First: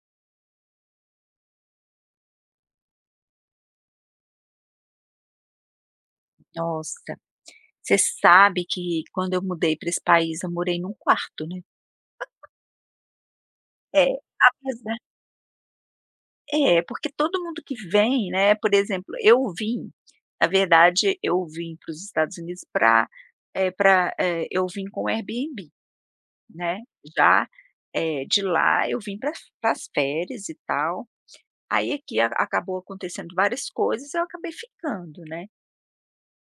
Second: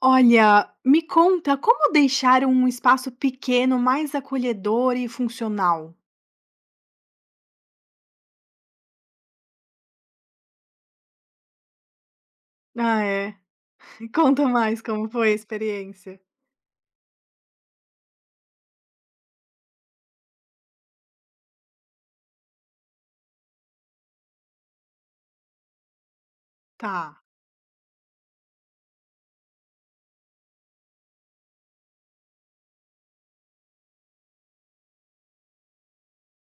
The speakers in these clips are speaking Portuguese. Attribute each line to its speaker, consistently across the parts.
Speaker 1: Olha, me conta, como deixar um espaço pequeno mais acolhedor e funcional?
Speaker 2: Nossa, você sabe que quando eu mudei para esse país, eu morei num quarto, né.
Speaker 1: Ah, é?
Speaker 2: É,
Speaker 1: Conta mais
Speaker 2: apesar
Speaker 1: como foi a experiência.
Speaker 2: porque todo mundo que vem, né, por exemplo, eu vim na verdade, eu vim para os Estados Unidos para, é, para eh, eu vim com o Airbnb, né,
Speaker 1: Tá.
Speaker 2: já, de lá eu vim para as férias e tal. Aí aqui a acabou acontecendo várias coisas, eu acabei ficando, né.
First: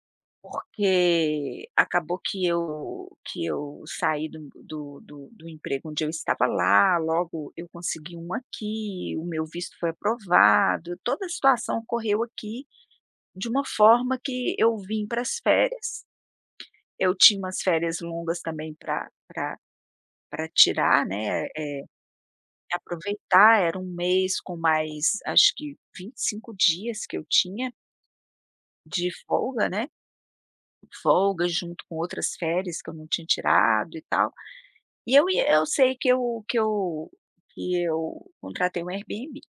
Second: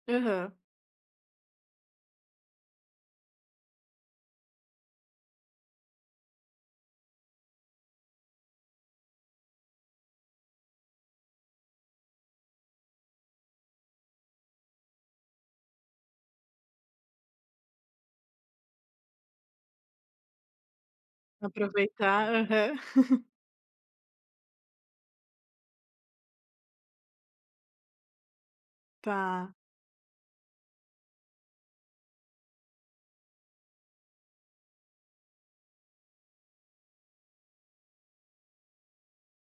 Speaker 1: Aham.
Speaker 2: Porque acabou que eu saí do emprego onde eu estava lá, logo eu consegui um aqui, o meu visto foi aprovado, toda a situação ocorreu aqui de uma forma que eu vim para as férias. Eu tinha umas férias longas também para para pra tirar, né,
Speaker 1: Aproveitar. Aham.
Speaker 2: aproveitar. Era um mês com mais acho que 25 dias que eu tinha de
Speaker 1: Tá.
Speaker 2: folga, né, folga junto com outras férias que eu não tinha tirado e tal. Eu sei que eu contratei um Airbnb.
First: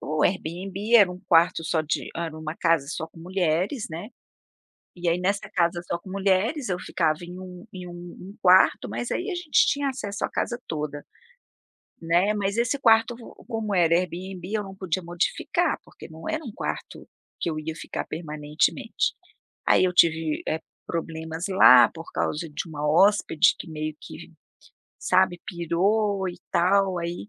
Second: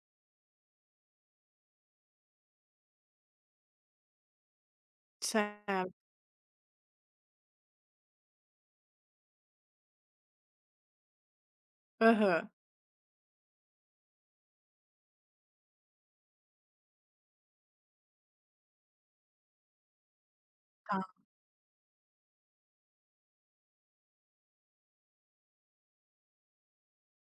Speaker 2: O Airbnb era um quarto só, de era uma casa só com mulheres, né, e aí nessa casa
Speaker 1: Certo.
Speaker 2: só com mulheres, eu ficava em um quarto, mas aí a gente tinha acesso à casa toda, né.
Speaker 1: Aham.
Speaker 2: Mas esse quarto, como era Airbnb, eu não podia modificar, porque não era um quarto que eu ia ficar permanentemente. Aí eu tive,
Speaker 1: Tá.
Speaker 2: problemas lá por causa de uma hóspede que meio que, sabe, pirou e tal. Aí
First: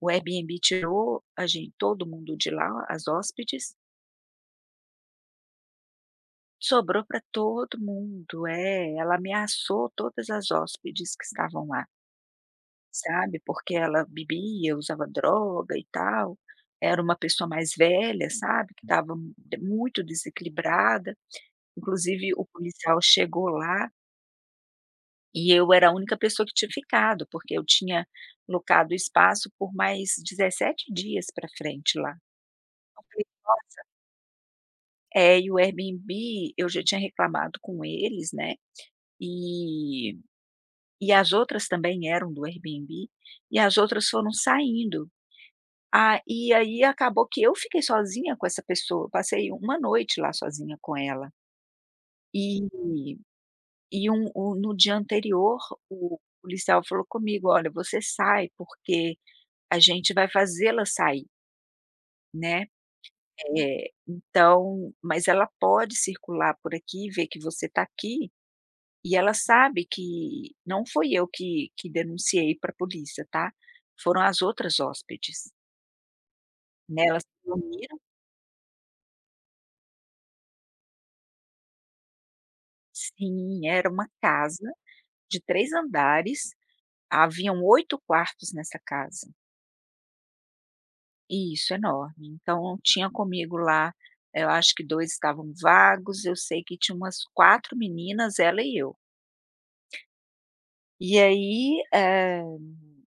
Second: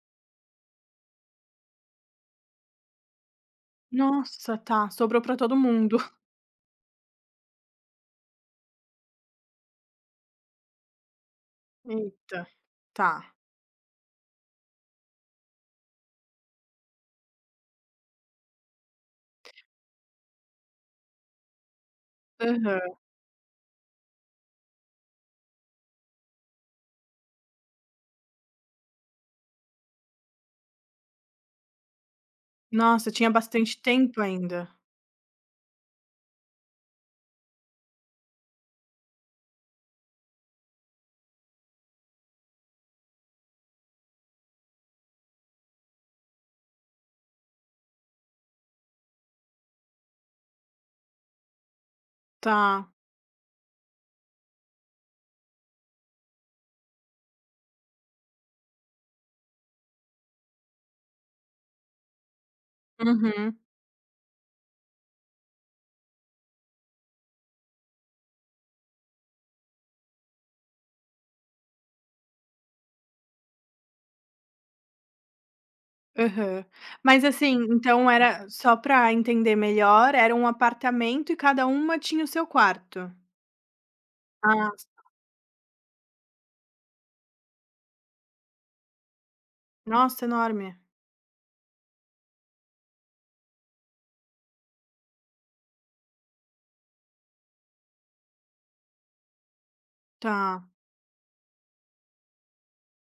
Speaker 2: o Airbnb tirou a gente, todo mundo de lá, as hóspedes,
Speaker 1: Nossa, tá. Sobrou pra todo mundo.
Speaker 2: sobrou para todo mundo. É, ela ameaçou todas as hóspedes que estavam lá,
Speaker 1: Eita. Tá.
Speaker 2: sabe, porque ela bebia, usava droga e tal, era uma pessoa mais velha, sabe, que estava muito desequilibrada. Inclusive, o
Speaker 1: Aham.
Speaker 2: policial chegou lá, e eu era a única pessoa que tinha ficado, porque eu tinha locado o espaço por mais 17 dias para frente lá. Eu
Speaker 1: Nossa,
Speaker 2: falei:
Speaker 1: tinha bastante tempo ainda.
Speaker 2: É, e o Airbnb, eu já tinha reclamado com eles, né, e e as outras também eram do Airbnb, e as outras foram saindo. Ah, e aí acabou que eu fiquei sozinha com essa pessoa, eu passei uma noite lá sozinha com ela. E
Speaker 1: Tá.
Speaker 2: e um o no dia anterior, o policial falou comigo: "Olha, você sai, porque a gente vai fazê-la sair, né,
Speaker 1: Uhum.
Speaker 2: então, mas ela pode circular por aqui, ver que você está aqui. E ela sabe que não foi eu que denunciei pra polícia, tá, foram as outras hóspedes,
Speaker 1: Aham.
Speaker 2: né, elas
Speaker 1: Mas
Speaker 2: se
Speaker 1: assim,
Speaker 2: reuniram".
Speaker 1: então, era só para entender melhor, era um apartamento e cada uma tinha o seu quarto?
Speaker 2: Sim, era uma
Speaker 1: Ah,
Speaker 2: casa de 3 andares, haviam 8 quartos nessa casa.
Speaker 1: nossa, enorme.
Speaker 2: E isso, é enorme. Então tinha comigo lá, eu acho que 2 estavam vagos, eu sei que tinha umas 4 meninas, ela e eu.
Speaker 1: Tá,
Speaker 2: E aí,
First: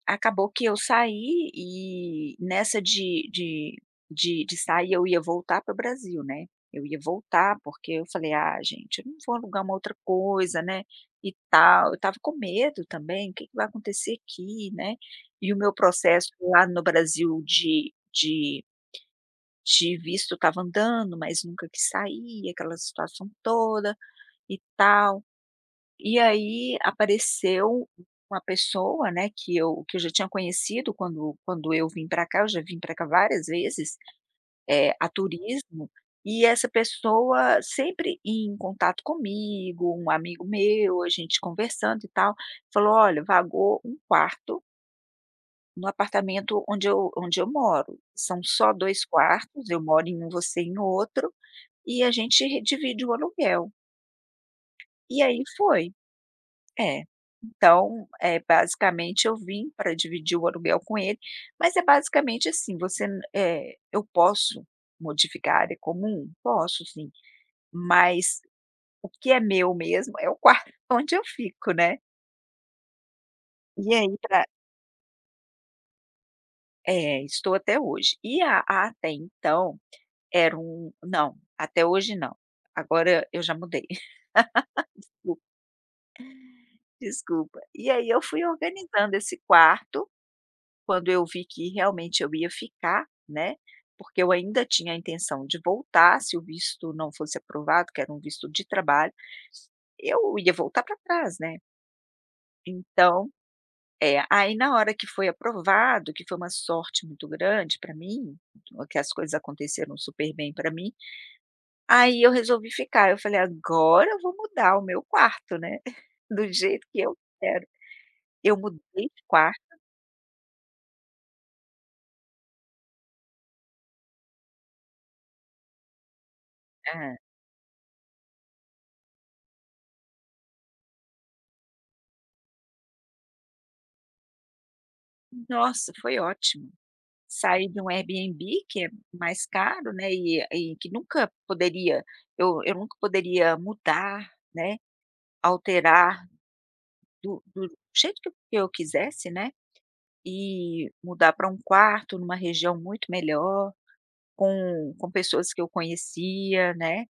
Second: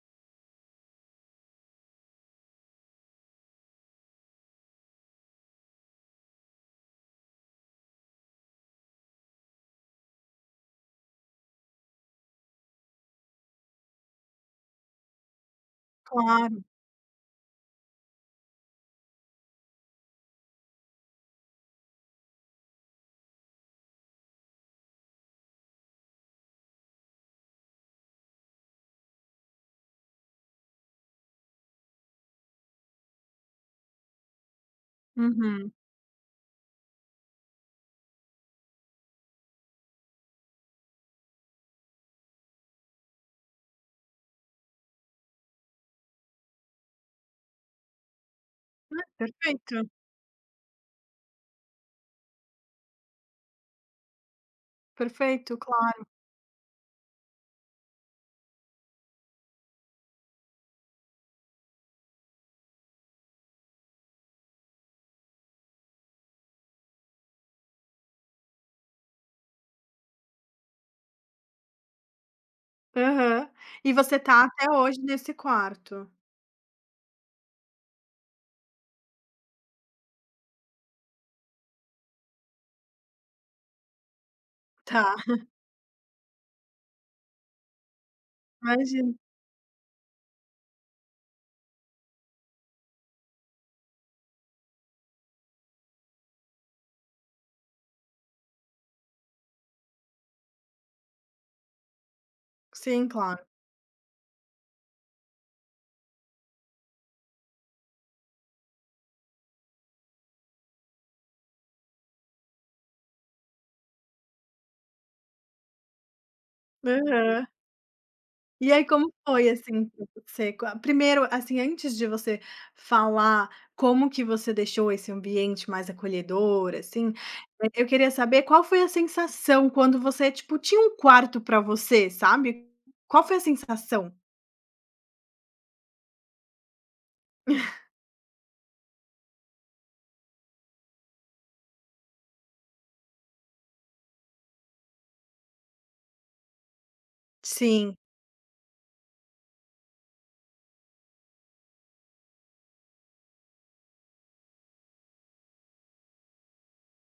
Speaker 2: acabou que eu saí, e nessa de sair, eu ia voltar para o Brasil, né. Eu ia voltar, porque eu falei: "Ah, gente, eu não vou alugar uma outra coisa, né, e tal". Eu estava com medo também, o que que vai acontecer aqui, né. E o meu processo
Speaker 1: claro.
Speaker 2: lá no Brasil de visto estava andando, mas nunca que saía aquela situação toda e tal. E aí apareceu uma pessoa, né, que eu já tinha conhecido, quando eu vim para cá. Eu já vim para cá várias vezes, a
Speaker 1: Uhum.
Speaker 2: turismo, e essa pessoa sempre em contato comigo, um amigo meu, a gente conversando e tal, falou: "Olha, vagou um quarto no apartamento onde eu moro, são só
Speaker 1: Ah,
Speaker 2: dois quartos,
Speaker 1: perfeito,
Speaker 2: eu moro em um, você em outro, e a gente divide o aluguel". E aí
Speaker 1: perfeito,
Speaker 2: foi.
Speaker 1: claro.
Speaker 2: É. Então, é basicamente eu vim para dividir o aluguel com ele, mas é basicamente assim, eu posso modificar a área comum? Posso, sim, mas o que é meu mesmo é o quarto onde eu fico, né.
Speaker 1: Aham. E
Speaker 2: E
Speaker 1: você
Speaker 2: aí pra
Speaker 1: tá até hoje nesse quarto?
Speaker 2: É, estou até hoje. Até então, era um, não, até hoje não. Agora eu já mudei,
Speaker 1: Tá,
Speaker 2: desculpa. E aí eu fui
Speaker 1: imagino.
Speaker 2: organizando esse quarto. Quando eu vi que realmente eu ia ficar, né, porque eu ainda tinha a intenção de voltar, se o visto não fosse aprovado, que era um visto de trabalho, eu ia voltar para trás, né.
Speaker 1: Sim,
Speaker 2: Então,
Speaker 1: claro.
Speaker 2: é, aí na hora que foi aprovado, que foi uma sorte muito grande para mim, que as coisas aconteceram super bem para mim, aí eu resolvi ficar. Eu falei: "Agora eu vou mudar o meu quarto, né, do jeito que eu
Speaker 1: Aham.
Speaker 2: quero". Eu
Speaker 1: E aí,
Speaker 2: mudei
Speaker 1: como
Speaker 2: de
Speaker 1: foi,
Speaker 2: quarto.
Speaker 1: assim, pra você qua primeiro, assim, antes de você falar como que você deixou esse ambiente mais acolhedor, assim,
Speaker 2: Hã.
Speaker 1: eu queria saber qual foi a sensação quando você, tipo, tinha um quarto pra você, sabe. Qual foi a sensação?
Speaker 2: Nossa, foi ótimo. Sair de um Airbnb que é mais caro, né, e que nunca poderia, eu nunca poderia mudar, né, alterar do
Speaker 1: Sim.
Speaker 2: jeito que eu quisesse, né, e mudar para um quarto numa região muito melhor, com pessoas que eu conhecia, né.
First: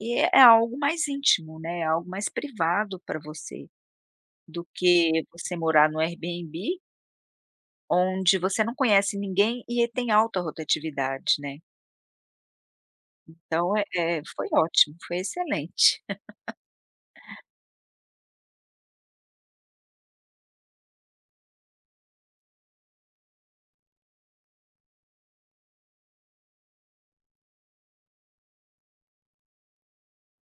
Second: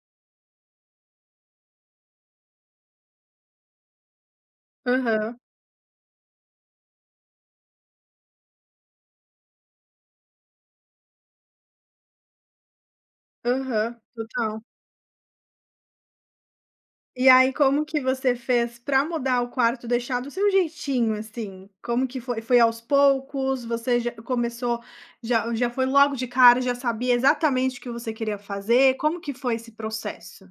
Speaker 2: E é algo mais íntimo, né, é algo mais privado para você, do que
Speaker 1: Aham,
Speaker 2: você morar no Airbnb, onde você não conhece ninguém e tem alta rotatividade, né. Então,
Speaker 1: aham,
Speaker 2: foi
Speaker 1: total.
Speaker 2: ótimo, foi excelente.
Speaker 1: E aí, como que você fez para mudar o quarto, deixar do seu jeitinho, assim? Como que foi? Foi aos poucos? Você já começou, já já foi logo de cara, já sabia exatamente o que você queria fazer? Como que foi esse processo?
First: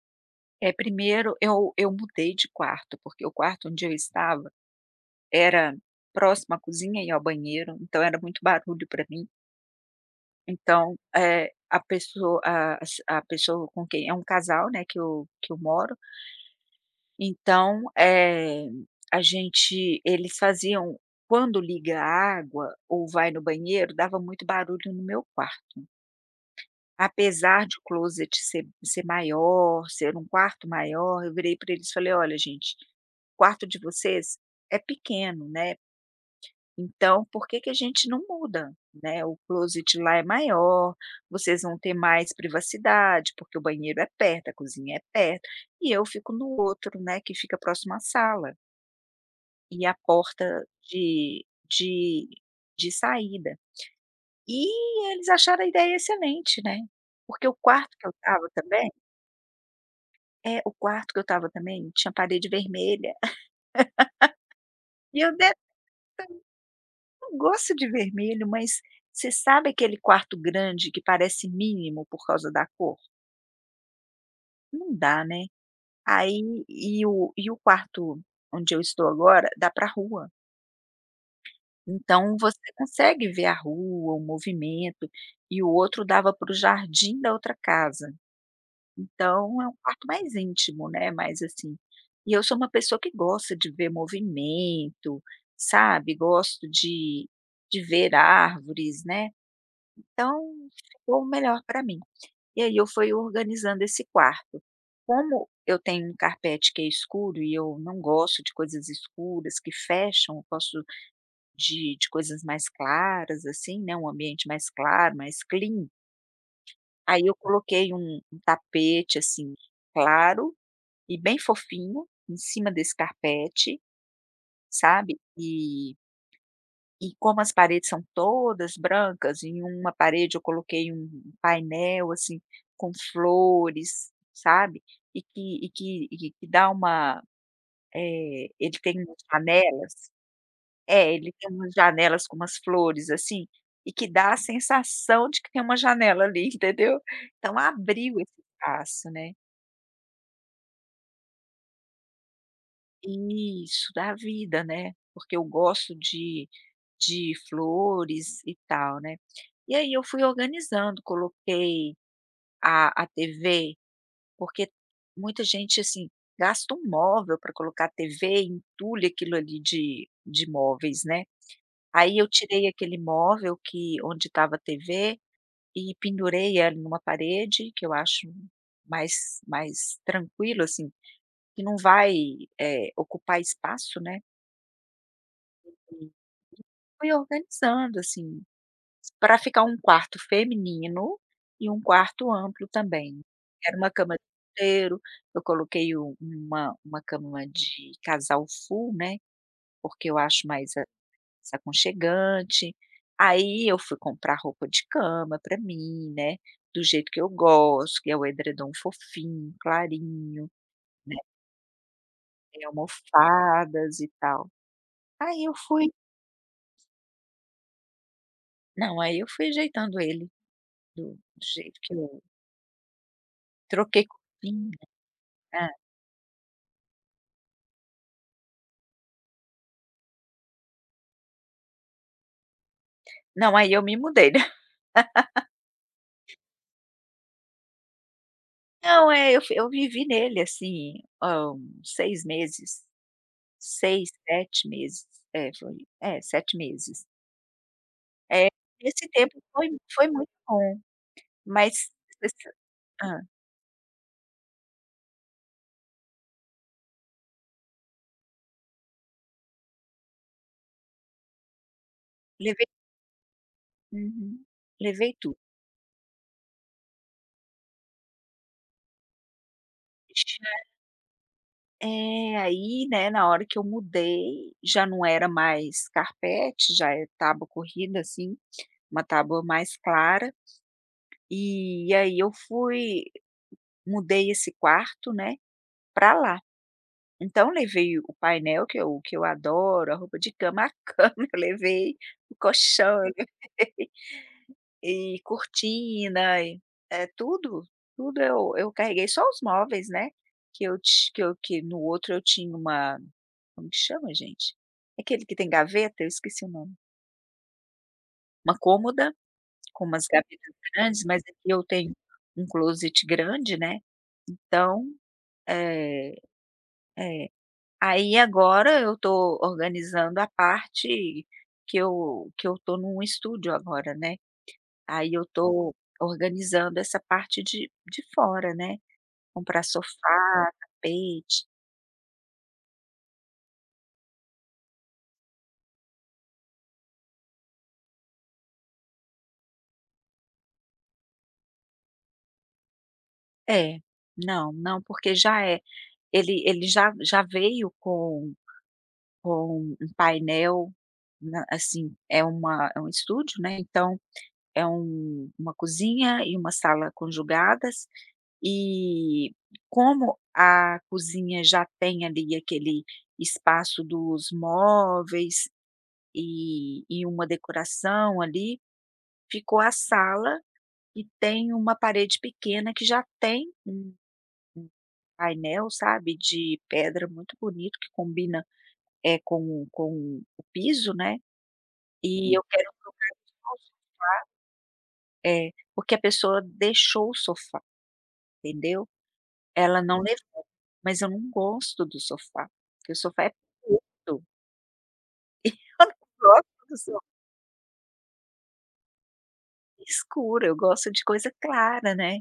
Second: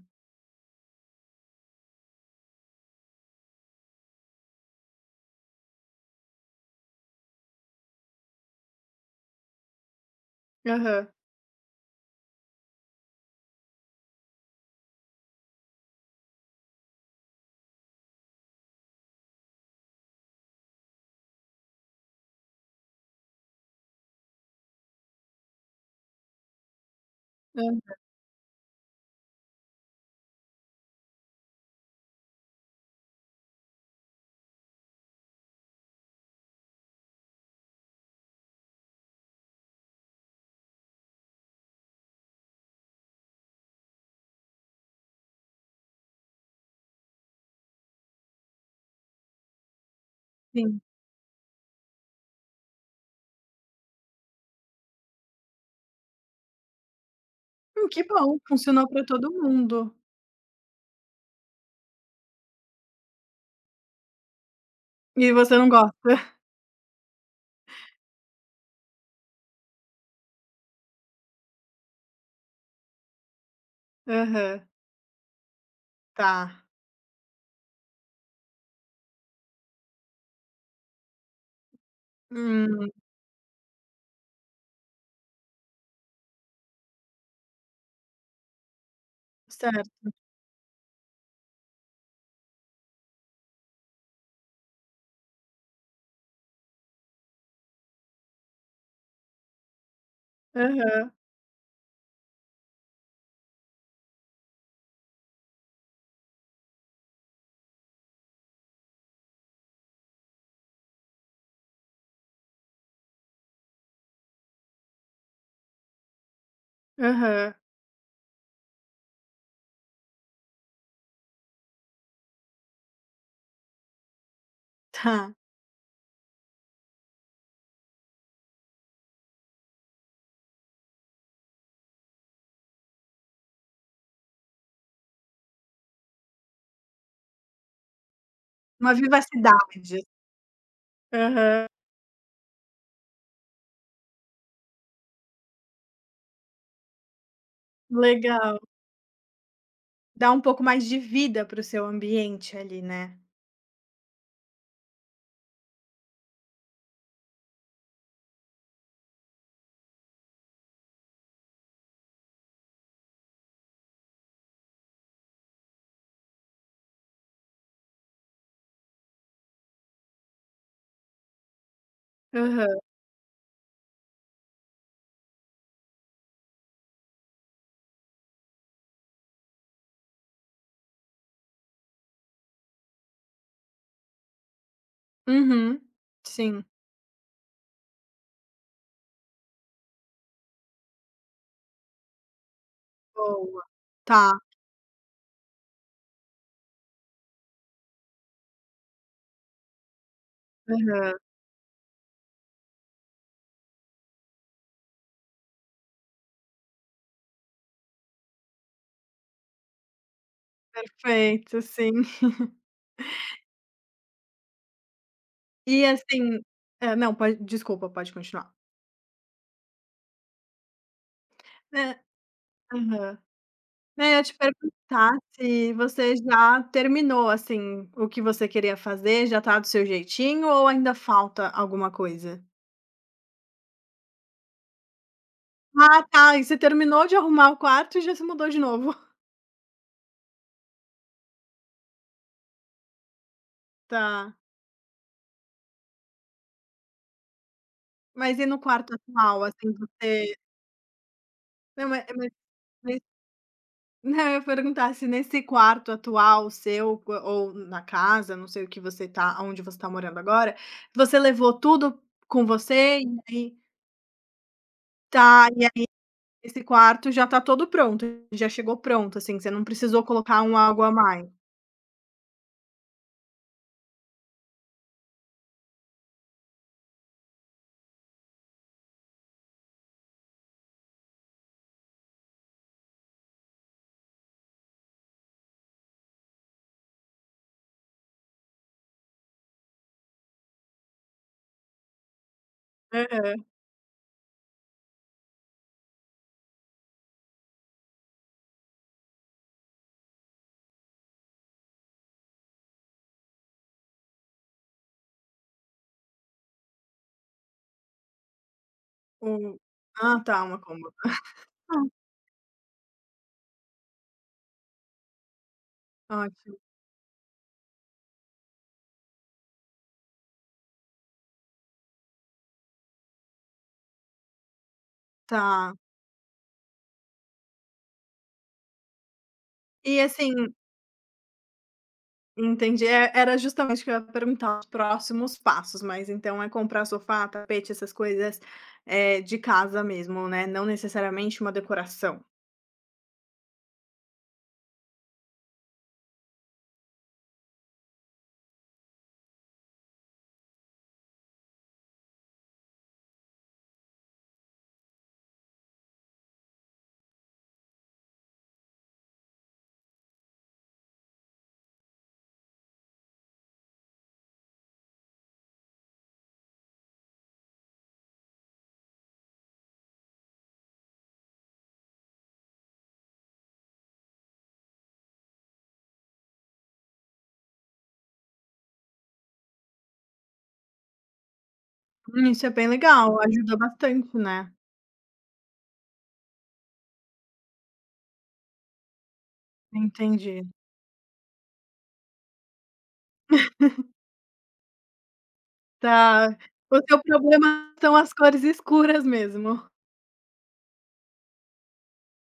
Speaker 2: É, primeiro eu mudei de quarto, porque o quarto onde eu estava era próximo à cozinha e ao banheiro, então era muito barulho para mim. Então,
Speaker 1: Aham.
Speaker 2: a pessoa, a pessoa com quem é um casal, né, que eu moro, então, a gente, eles faziam, quando liga a água ou vai no banheiro, dava muito barulho no meu quarto. Apesar de o
Speaker 1: Hã,
Speaker 2: closet ser maior, ser um quarto maior, eu virei para eles e falei: "Olha, gente, o quarto de vocês é pequeno, né, então por que que a gente não muda, né, o closet lá é maior, vocês vão ter mais privacidade, porque o banheiro é perto, a cozinha é perto, e eu fico no outro, né, que fica próximo à sala e a porta
Speaker 1: sim.
Speaker 2: de de de saída". E eles acharam a ideia excelente, né, porque o quarto
Speaker 1: Que
Speaker 2: que eu
Speaker 1: bom,
Speaker 2: estava
Speaker 1: funcionou
Speaker 2: também...
Speaker 1: para todo mundo.
Speaker 2: É, o quarto que eu estava também tinha parede vermelha, e
Speaker 1: E
Speaker 2: eu, de
Speaker 1: você não gosta?
Speaker 2: não gosto de vermelho. Mas você sabe aquele quarto grande que parece mínimo por causa da cor?
Speaker 1: Aham,
Speaker 2: Não dá, né.
Speaker 1: tá.
Speaker 2: Aí, e o quarto onde eu estou agora dá para a rua, então você
Speaker 1: Hum,
Speaker 2: consegue ver a rua, o movimento, e o outro dava para o jardim da outra casa. Então é um quarto
Speaker 1: certo.
Speaker 2: mais íntimo, né, mais assim. E eu sou uma pessoa que gosta de ver movimento, sabe, gosto de ver árvores, né, então
Speaker 1: Aham,
Speaker 2: ficou melhor para mim. E aí eu fui organizando esse quarto. Como eu tenho um carpete que é escuro e eu não gosto de coisas escuras que fecham, eu gosto de coisas mais claras, assim, né, um ambiente mais claro, mais clean. Aí eu
Speaker 1: aham,
Speaker 2: coloquei um tapete, assim, claro e bem fofinho, em cima desse carpete, sabe.
Speaker 1: tá.
Speaker 2: E e como as paredes são todas brancas, em uma parede eu coloquei um painel, assim, com flores, sabe, e que dá uma, ele
Speaker 1: Uma
Speaker 2: tem umas
Speaker 1: vivacidade.
Speaker 2: janelas, é, ele tem
Speaker 1: Aham,
Speaker 2: umas janelas com umas flores, assim, e que dá a sensação de que tem uma janela ali, entendeu. Então abriu esse
Speaker 1: legal.
Speaker 2: espaço, né.
Speaker 1: Dá um pouco mais de vida para o seu ambiente ali, né.
Speaker 2: Isso, da vida, né, porque eu gosto de flores e tal, né. E aí eu fui organizando, coloquei a TV, porque muita gente, assim, gasta um móvel para colocar a TV, entulha aquilo ali de móveis, né. Aí eu tirei
Speaker 1: Aham.
Speaker 2: aquele móvel que onde estava a TV e pendurei ela numa parede, que eu acho mais tranquilo, assim, que não vai, ocupar espaço, né.
Speaker 1: Uhum. Sim.
Speaker 2: Fui organizando, assim, para ficar um quarto feminino e um quarto amplo também.
Speaker 1: Boa.
Speaker 2: Era uma cama de
Speaker 1: Tá.
Speaker 2: solteiro, eu coloquei u uma cama de casal full, né, porque eu acho
Speaker 1: Aham.
Speaker 2: mais aconchegante. Aí eu fui comprar roupa de cama para mim, né, do jeito que eu gosto, que é o edredom fofinho, clarinho, né,
Speaker 1: Perfeito, sim.
Speaker 2: tem almofadas e tal. Aí eu
Speaker 1: E
Speaker 2: fui
Speaker 1: assim, hã, não, pode, desculpa, pode continuar.
Speaker 2: Não, aí eu fui ajeitando ele do do jeito que
Speaker 1: É.
Speaker 2: eu...
Speaker 1: Aham.
Speaker 2: Troquei
Speaker 1: Não, eu ia te
Speaker 2: cozinha.
Speaker 1: perguntar
Speaker 2: É.
Speaker 1: se você já terminou, assim, o que você queria fazer, já tá do seu jeitinho, ou ainda falta alguma coisa?
Speaker 2: Não, aí eu me mudei, né.
Speaker 1: Ah, tá. E você terminou de arrumar o quarto e já se mudou de novo.
Speaker 2: Não, é, eu vivi nele, assim, uns 6 meses, 6
Speaker 1: Tá.
Speaker 2: 7 meses. É, foi, 7 meses.
Speaker 1: Mas e
Speaker 2: É,
Speaker 1: no quarto
Speaker 2: esse tempo
Speaker 1: atual, assim,
Speaker 2: foi
Speaker 1: você
Speaker 2: muito bom,
Speaker 1: não,
Speaker 2: mas
Speaker 1: ma
Speaker 2: você sa
Speaker 1: mas Não, eu ia perguntar se nesse quarto atual, seu co ou na casa, não sei o que você tá, aonde você tá morando agora, você levou tudo com
Speaker 2: levei,
Speaker 1: você? E aí,
Speaker 2: uhum. Levei tudo.
Speaker 1: tá, e aí, esse quarto já tá todo pronto, já chegou pronto, assim, você não precisou colocar um algo a mais?
Speaker 2: É, aí, né, na hora que eu mudei, já não era mais carpete, já é tábua corrida, assim, uma tábua mais clara. E aí eu fui mudei esse quarto, né, para lá. Então levei o painel que eu adoro, a roupa de cama, a cama eu levei, o colchão eu levei,
Speaker 1: Aham.
Speaker 2: e cortina e é tudo, tudo eu carreguei, só os móveis, né, que eu ti que eu que no outro eu tinha uma, como que chama, gente? Aquele que tem gaveta? Eu esqueci o nome. Uma cômoda
Speaker 1: Um
Speaker 2: com umas
Speaker 1: ah, tá,
Speaker 2: gavetas
Speaker 1: uma cômoda.
Speaker 2: grandes, mas aqui eu
Speaker 1: Ah,
Speaker 2: tenho um closet grande, né, então, eh,
Speaker 1: ótimo.
Speaker 2: é. Aí agora eu tô organizando a parte, que eu tô num estúdio agora, né, aí eu
Speaker 1: Tá.
Speaker 2: tô organizando essa parte de fora, né, comprar
Speaker 1: E
Speaker 2: sofá,
Speaker 1: assim,
Speaker 2: tapete,
Speaker 1: entendi. É, era justamente o que eu ia perguntar, os próximos passos, mas então é comprar sofá, tapete, essas coisas, de casa mesmo, né, não necessariamente uma decoração.
Speaker 2: é, não, não, porque já é, ele já veio com um painel, é uma é um estúdio, né, então uma cozinha e uma sala conjugadas. E como a cozinha já tem ali aquele espaço dos móveis e uma decoração ali, ficou a sala, e tem uma parede pequena que já tem um painel, sabe, de pedra, muito bonito, que combina, é, com o piso, né. E,
Speaker 1: Isso
Speaker 2: eu
Speaker 1: é bem
Speaker 2: quero,
Speaker 1: legal, ajuda bastante, né.
Speaker 2: é, porque a pessoa deixou o sofá, entendeu? Ela não levou,
Speaker 1: Entendi.
Speaker 2: mas eu não gosto do sofá, porque o sofá é preto. Eu não
Speaker 1: Tá.
Speaker 2: gosto de
Speaker 1: O
Speaker 2: som
Speaker 1: seu problema são as cores escuras mesmo.
Speaker 2: escuro, eu gosto de coisa clara, né.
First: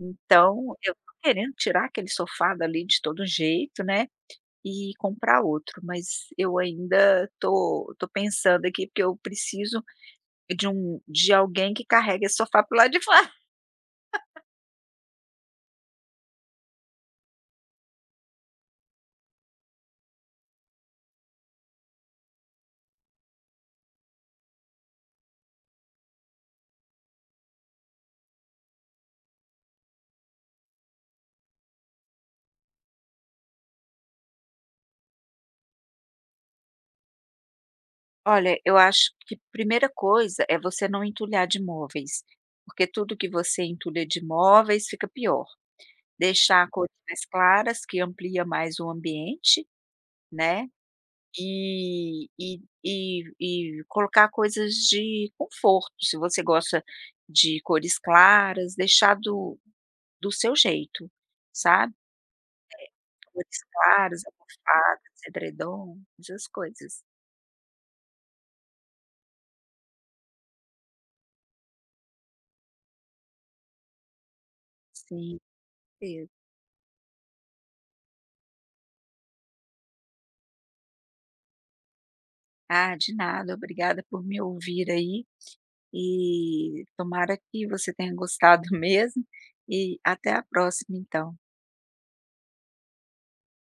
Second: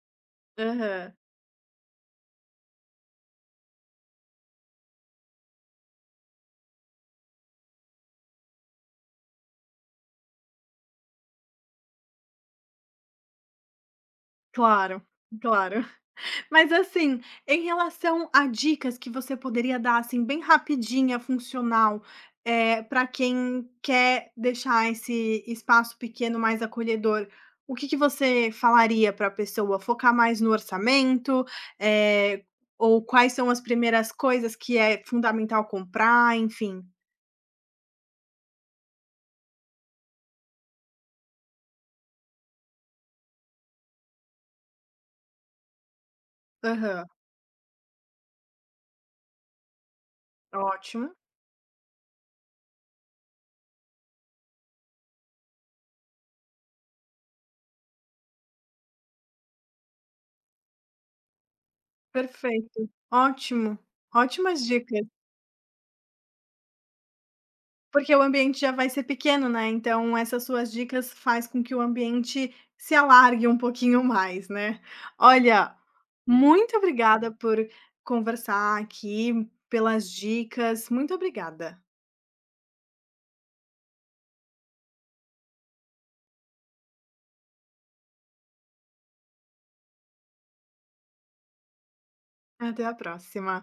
Speaker 2: Então, eu tô
Speaker 1: Aham.
Speaker 2: querendo tirar aquele sofá dali de todo jeito, né, e comprar outro, mas eu ainda tô pensando aqui, porque eu preciso de alguém que carregue esse sofá para o lado de fora.
Speaker 1: Claro, claro. Mas assim, em relação a dicas que você poderia dar, assim, bem rapidinha, funcional, pra quem quer deixar esse espaço pequeno mais acolhedor, o que que você falaria para a pessoa? Focar mais no orçamento, eh, ou quais são as primeiras coisas que é fundamental comprar, enfim?
Speaker 2: Olha, eu acho que primeira coisa é você não entulhar de móveis, porque tudo que você entulha de móveis fica pior. Deixar cores
Speaker 1: Aham,
Speaker 2: mais claras, que amplia mais o ambiente, né.
Speaker 1: ótimo,
Speaker 2: E colocar coisas de conforto, se você gosta de cores claras, deixar do seu jeito, sabe,
Speaker 1: perfeito,
Speaker 2: cores
Speaker 1: ótimo,
Speaker 2: claras,
Speaker 1: ótimas dicas.
Speaker 2: almofadas, edredom, essas coisas.
Speaker 1: Porque o ambiente já vai ser pequeno, né, então essas suas dicas faz com que o ambiente se alargue um pouquinho mais, né.
Speaker 2: Sim,
Speaker 1: Olha,
Speaker 2: certeza.
Speaker 1: muito obrigada por conversar aqui, pelas dicas, muito obrigada.
Speaker 2: Ah, de nada, obrigada por me ouvir aí, e tomara que você tenha gostado mesmo, e até a próxima então.
Speaker 1: Até a próxima.